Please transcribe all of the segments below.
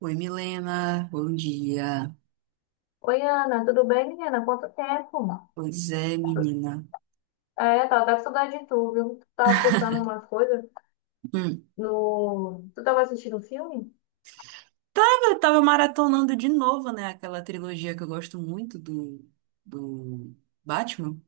Oi, Milena, bom dia. Oi, Ana, tudo bem, menina? Quanto tempo? Pois é, menina. É, tava até com saudade de tu, viu? Tu tava postando uma coisa Hum. no... Tu tava assistindo um filme? Tava, tava maratonando de novo, né? Aquela trilogia que eu gosto muito do Batman,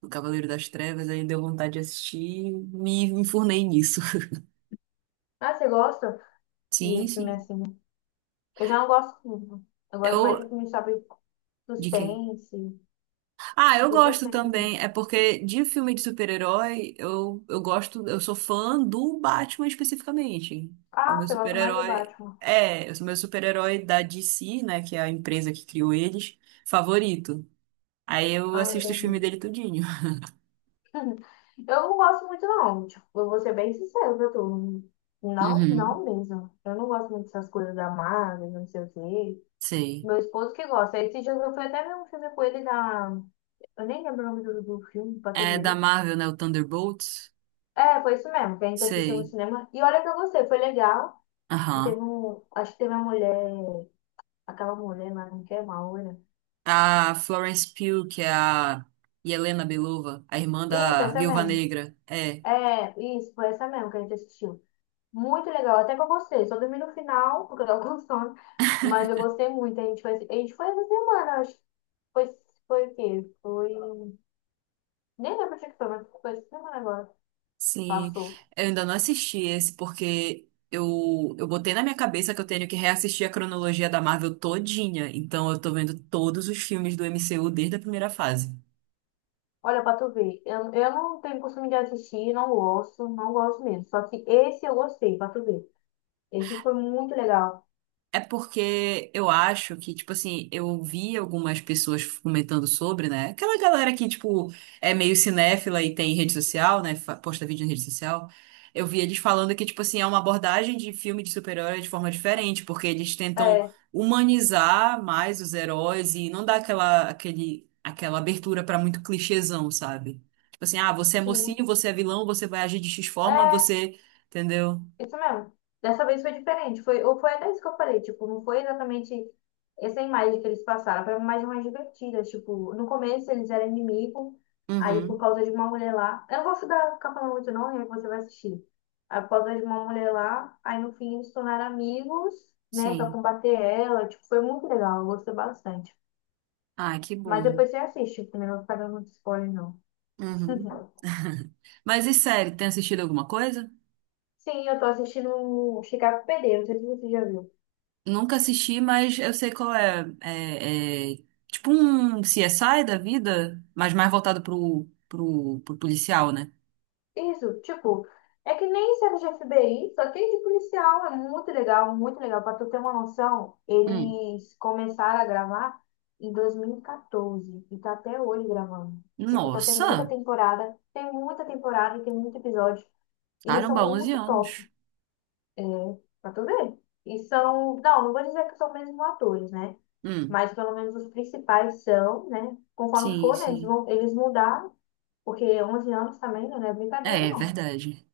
do Cavaleiro das Trevas, aí deu vontade de assistir e me enfurnei nisso. Ah, você gosta Sim, de filme sim. assim? Eu já não gosto muito. Eu gosto mais Eu. de filme, sabe, De quê? suspense, Ah, eu de gosto suspense, assim. também. É porque de filme de super-herói, eu gosto, eu sou fã do Batman especificamente. É o Ah, meu você gosta mais do super-herói. Batman. É, eu sou meu super-herói da DC, né? Que é a empresa que criou eles, favorito. Aí eu Ah, assisto os filmes entendi. dele tudinho. Eu não gosto muito, não. Tipo, eu vou ser bem sincero pra tu. Não, Uhum, não mesmo. Eu não gosto muito dessas coisas da Marvel, não sei o quê. sei. Meu esposo que gosta. Esse dia eu fui até ver um filme com ele da... Eu nem lembro o nome do filme pra tu É da ver. Marvel, né? O Thunderbolts. É, foi isso mesmo, que a gente assistiu no Sei. cinema. E olha que eu gostei, foi legal. E teve Aham. um. Acho que teve uma mulher. Aquela mulher, mas não quer uma loira. A Florence Pugh, que é a Yelena Belova, a irmã Isso, da essa Viúva mesmo. Negra. É. É, isso, foi essa mesmo que a gente assistiu. Muito legal, até que eu gostei. Só dormi no final, porque eu tava com sono. Mas eu gostei muito. A gente foi essa semana, acho que foi, foi o quê? Foi. Nem lembro o dia que foi, mas foi essa semana agora. Sim, Passou. eu ainda não assisti esse porque eu botei na minha cabeça que eu tenho que reassistir a cronologia da Marvel todinha. Então eu tô vendo todos os filmes do MCU desde a primeira fase. Olha, pra tu ver, eu não tenho costume de assistir, não gosto, não gosto mesmo. Só que esse eu gostei, pra tu ver. Esse foi muito legal. É porque eu acho que, tipo assim, eu ouvi algumas pessoas comentando sobre, né? Aquela galera que, tipo, é meio cinéfila e tem rede social, né? Posta vídeo em rede social. Eu vi eles falando que, tipo assim, é uma abordagem de filme de super-herói de forma diferente, porque eles tentam É, humanizar mais os heróis e não dar aquela abertura pra muito clichêzão, sabe? Tipo assim, ah, você é sim. mocinho, você é vilão, você vai agir de X forma, É, você. Entendeu? isso mesmo. Dessa vez foi diferente. Foi, ou foi até isso que eu falei, tipo, não foi exatamente essa imagem que eles passaram, foi uma imagem mais divertida. Tipo, no começo eles eram inimigos, aí por Uhum, causa de uma mulher lá. Eu não vou ficar, ficar falando muito não, aí você vai assistir. Aí, por causa de uma mulher lá, aí no fim eles se tornaram amigos, né, pra sim. combater ela. Tipo, foi muito legal, eu gostei bastante. Ah, que Mas bom. depois você assiste, também não vou ficar dando muito spoiler, não. Uhum. Mas e série, tem assistido alguma coisa? Sim, eu tô assistindo Chicago PD, não sei se você já viu. Nunca assisti, mas eu sei qual é. É, é tipo um CSI da vida, mas mais voltado pro policial, né? Isso, tipo, é que nem serve de FBI, só que é de policial, é muito legal, muito legal. Pra tu ter uma noção, Hum. eles começaram a gravar em 2014 e quatorze e tá até hoje gravando. Tipo, então Nossa! Tem muita temporada e tem muito episódio. E eles são Caramba, 11 muito top, anos. é, pra tu ver. E são, não, não vou dizer que são mesmo atores, né? Hum. Mas pelo menos os principais são, né? Conforme Sim, for, né? Eles sim. vão, eles mudaram, porque 11 anos também não é brincadeira, É, é não. verdade.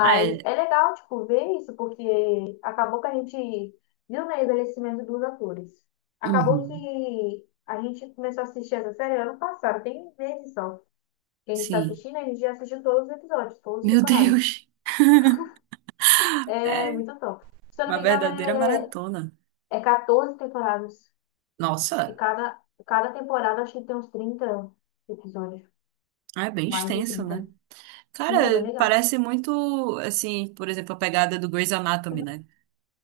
Ah, é. é legal, tipo, ver isso, porque acabou que a gente viu, né, o envelhecimento dos atores. Acabou Uhum. que a gente começou a assistir essa série ano passado, tem meses só. Que a gente tá Sim. assistindo, a gente já assistiu todos os episódios, todas as Meu temporadas. Deus! É É muito top. Se eu não uma me verdadeira engano, maratona. é, é 14 temporadas. E Nossa! cada temporada acho que tem uns 30 episódios, Ah, é bem mais de extenso, 30. né? Sim, é bem Cara, legal. parece muito, assim, por exemplo, a pegada do Grey's Anatomy, né?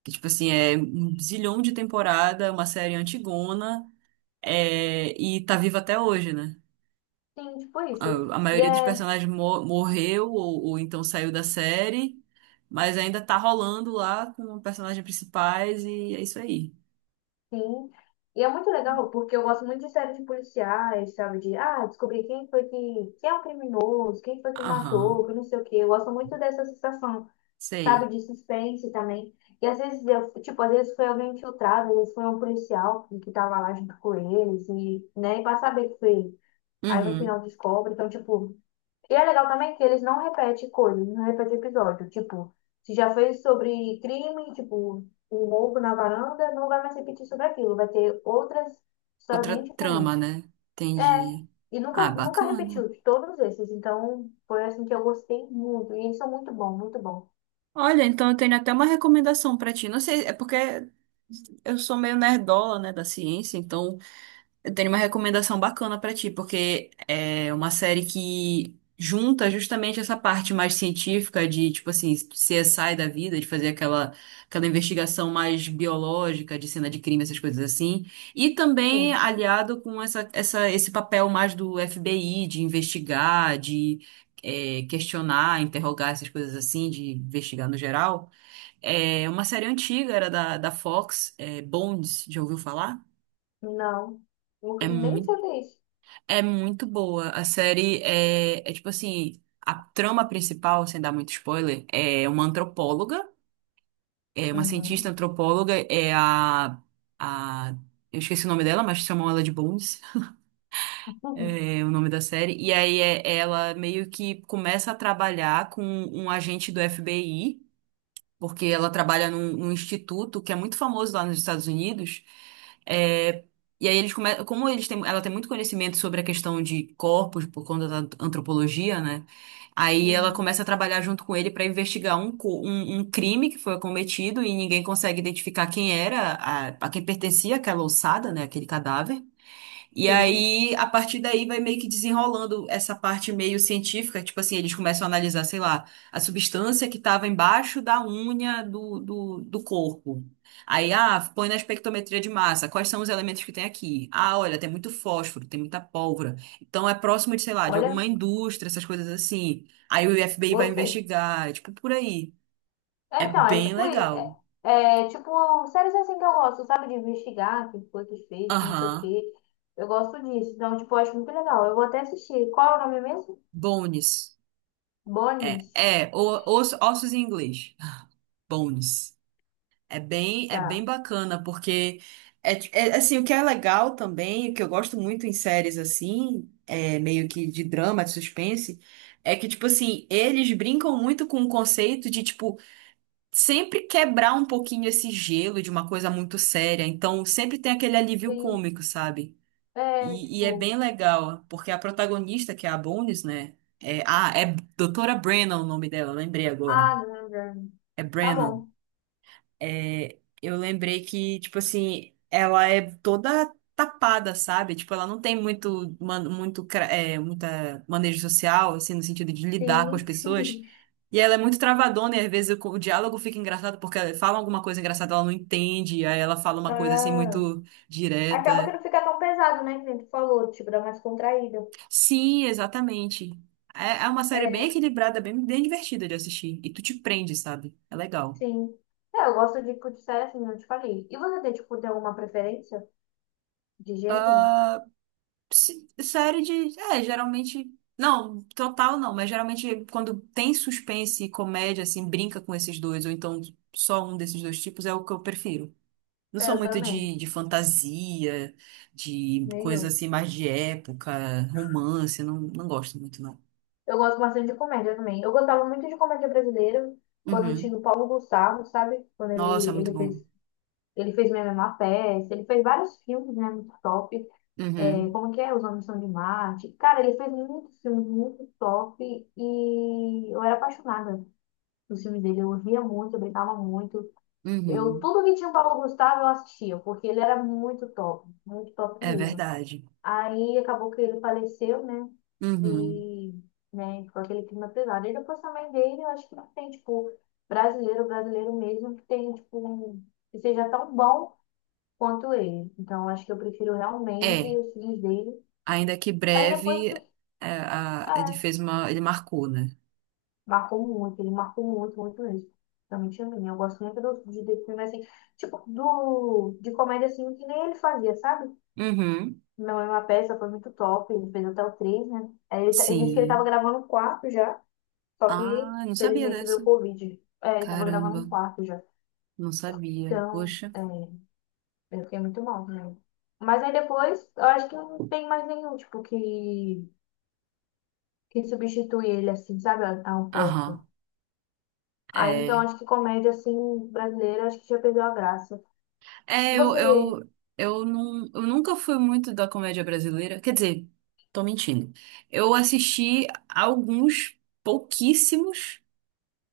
Que, tipo assim, é um zilhão de temporada, uma série antigona, é, e tá viva até hoje, né? Sim, tipo isso. A, a E maioria dos é. personagens morreu ou então saiu da série, mas ainda tá rolando lá com personagens principais e é isso aí. Sim. E é muito legal, porque eu gosto muito de séries de policiais, sabe? De, ah, descobrir quem foi que, quem é o criminoso, quem foi que matou, Aham, que não sei o quê. Eu gosto muito dessa sensação, sabe? sei. De suspense também. E às vezes, eu, tipo, às vezes foi alguém infiltrado, às vezes foi um policial que tava lá junto com eles, e, né? E pra saber que foi ele. Aí no final Uhum. descobre. Então, tipo, e é legal também que eles não repetem coisas, não repetem episódio. Tipo, se já fez sobre crime, tipo, o roubo na varanda, não vai mais repetir sobre aquilo. Vai ter outras histórias Outra bem trama, diferentes. né? É, Entendi. e Ah, nunca, nunca bacana. repetiu de todos esses. Então, foi assim que eu gostei muito. E eles são muito bons, muito bons. Olha, então eu tenho até uma recomendação pra ti. Não sei, é porque eu sou meio nerdola, né, da ciência, então eu tenho uma recomendação bacana pra ti, porque é uma série que junta justamente essa parte mais científica de, tipo assim, CSI da vida, de fazer aquela, aquela investigação mais biológica, de cena de crime, essas coisas assim, e também Sim. aliado com esse papel mais do FBI, de investigar, de é, questionar, interrogar, essas coisas assim, de investigar no geral. É uma série antiga, era da Fox, é, Bones, já ouviu falar? Não, É nem sei o que é isso. é muito boa. A série é, é tipo assim, a trama principal, sem dar muito spoiler, é uma antropóloga, é uma cientista Uhum. antropóloga, é a, eu esqueci o nome dela, mas chamam ela de Bones, é o nome da série. E aí é, ela meio que começa a trabalhar com um agente do FBI porque ela trabalha num instituto que é muito famoso lá nos Estados Unidos. É, e aí eles come... como eles têm... ela tem muito conhecimento sobre a questão de corpos por conta da antropologia, né? Aí ela começa a trabalhar junto com ele para investigar um, um crime que foi cometido e ninguém consegue identificar quem era, a quem pertencia aquela ossada, né? Aquele cadáver. E Sim, aí, a partir daí, vai meio que desenrolando essa parte meio científica. Tipo assim, eles começam a analisar, sei lá, a substância que estava embaixo da unha do corpo. Aí, ah, põe na espectrometria de massa. Quais são os elementos que tem aqui? Ah, olha, tem muito fósforo, tem muita pólvora. Então, é próximo de, sei lá, de olha, alguma indústria, essas coisas assim. Aí o FBI vai gostei. investigar, é tipo, por aí. É, É então, é bem tipo, é, legal. é tipo séries assim que eu gosto, sabe? De investigar o que foi que fez, não sei o Aham. quê. Eu gosto disso. Então, tipo, eu acho muito legal. Eu vou até assistir. Qual é o nome mesmo? Bones. É, Bonis. é, ossos em inglês. Bones. É bem Tá. bacana, porque é, é, assim, o que é legal também, o que eu gosto muito em séries assim, é, meio que de drama, de suspense, é que, tipo assim, eles brincam muito com o conceito de, tipo, sempre quebrar um pouquinho esse gelo de uma coisa muito séria. Então, sempre tem aquele alívio Sim. cômico, sabe? É, E é tipo. bem legal, porque a protagonista, que é a Bones, né? É, ah, é Doutora Brennan o nome dela, lembrei agora. Ah, não, não. É Tá Brennan. bom. É, eu lembrei que, tipo assim, ela é toda tapada, sabe? Tipo, ela não tem muito, muito, é, muita manejo social, assim, no sentido de lidar com as Sim. pessoas. E ela é muito travadona, e às vezes o diálogo fica engraçado, porque ela fala alguma coisa engraçada, ela não entende, aí ela fala uma coisa, assim, Ah, muito acaba que direta. não fica tão pesado, né? Que nem tu falou, tipo, dá mais contraída. Sim, exatamente. É, é uma série bem É, equilibrada, bem, bem divertida de assistir. E tu te prende, sabe? É legal. sim. É, eu gosto de, tipo, de série assim, eu te falei. E você tem, tipo, tem alguma preferência de gênero? Se- série de. É, geralmente. Não, total não, mas geralmente quando tem suspense e comédia, assim, brinca com esses dois, ou então só um desses dois tipos, é o que eu prefiro. Não É, sou eu muito também. De fantasia, de coisa Nenhum. assim mais de época, romance, não, não gosto muito, não. Eu gosto bastante de comédia também. Eu gostava muito de comédia brasileira quando Uhum. tinha o Paulo Gustavo, sabe? Quando Nossa, é ele, muito ele bom. fez, ele fez Minha Menor Peça, ele fez vários filmes, né? Muito top. É, Uhum. como que é? Os Homens São de Marte. Cara, ele fez muitos filmes muito top e eu era apaixonada dos filmes dele. Eu ria muito, eu brincava muito. Eu, Uhum. tudo que tinha o Paulo Gustavo eu assistia, porque ele era muito top É mesmo. verdade. Aí acabou que ele faleceu, né? Uhum. E, né, ficou aquele clima pesado. E depois também dele, eu acho que não tem, tipo, brasileiro, brasileiro mesmo, que tem, tipo, um- que seja tão bom quanto ele. Então, eu acho que eu prefiro realmente É, os filhos dele. ainda que Aí depois breve, que, é, é, ele fez uma, ele marcou, né? marcou muito, ele marcou muito, muito mesmo. Realmente a mim. Eu gosto muito do, de filme, assim, tipo, do, de, comédia, assim, que nem ele fazia, sabe? Uhum. Minha mãe é uma peça, foi muito top, ele fez até o 3 né? Aí ele disse que ele tava Sim. gravando o 4 já. Só que, Ah, não sabia felizmente, veio dessa. o Covid. É, ele tava gravando no Caramba, quarto já. não sabia. Então, Poxa. é, eu fiquei muito mal, né? Mas aí depois, eu acho que não tem mais nenhum, tipo, que substitui ele, assim, sabe, a um ponto. Aham, Aí, então, é. acho que comédia, assim, brasileira, acho que já perdeu a graça. É, Você... não, eu nunca fui muito da comédia brasileira. Quer dizer, tô mentindo. Eu assisti alguns pouquíssimos.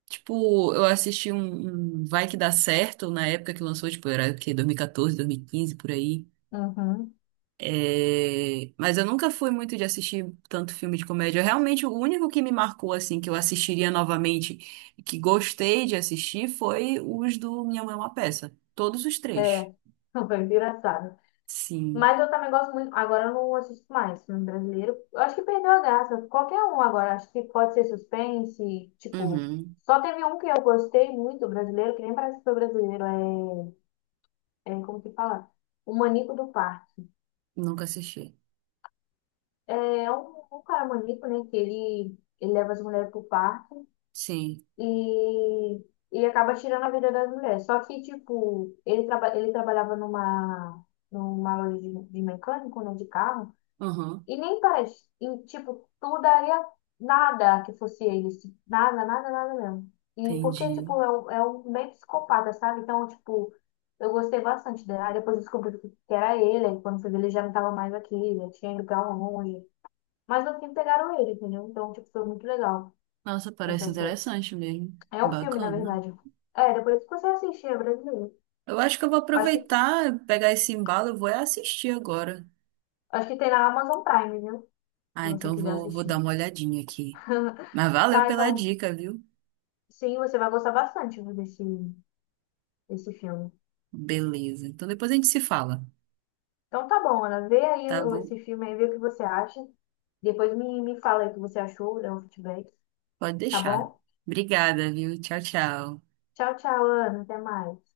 Tipo, eu assisti um Vai Que Dá Certo na época que lançou, tipo, era o quê? 2014, 2015, por aí. Uhum. É, mas eu nunca fui muito de assistir tanto filme de comédia. Realmente, o único que me marcou, assim, que eu assistiria novamente, e que gostei de assistir, foi os do Minha Mãe é uma Peça. Todos os É, três. foi engraçado. Sim. Mas eu também gosto muito. Agora eu não assisto mais filme brasileiro. Eu acho que perdeu a graça. Qualquer um agora. Acho que pode ser suspense. Tipo, Uhum. só teve um que eu gostei muito brasileiro, que nem parece que foi brasileiro. É, é como que fala? O Manico do Parque. Nunca assisti. É um, cara manico, né? Que ele leva as mulheres pro parque Sim. e, e acaba tirando a vida das mulheres. Só que, tipo, ele trabalhava numa loja de mecânico, né? De carro. Uhum. E nem parece. E, tipo, tu daria nada que fosse ele. Assim. Nada, nada, nada mesmo. E porque, Entendi. tipo, é um meio psicopata, sabe? Então, tipo, eu gostei bastante dela. Aí depois eu descobri que era ele. Aí quando foi ver, ele já não tava mais aqui, já tinha ido pra longe. Mas no fim pegaram ele, entendeu? Então, tipo, foi muito legal Nossa, parece essa série. interessante mesmo. É um filme, na Bacana. verdade. É, depois que você assistir, é brasileiro. Eu acho que eu vou Acho que, aproveitar, pegar esse embalo, eu vou é assistir agora. acho que tem na Amazon Prime, viu? Se Ah, você então eu quiser vou, vou dar assistir. uma olhadinha aqui. Mas valeu Tá, pela então, dica, viu? sim, você vai gostar bastante desse, esse filme. Beleza. Então depois a gente se fala, Então tá bom, Ana, vê aí tá o- bom? esse filme aí, vê o que você acha. Depois me fala aí o que você achou, dá um feedback, Pode tá deixar. bom? Obrigada, viu? Tchau, tchau. Tchau, tchau, Ana, até mais.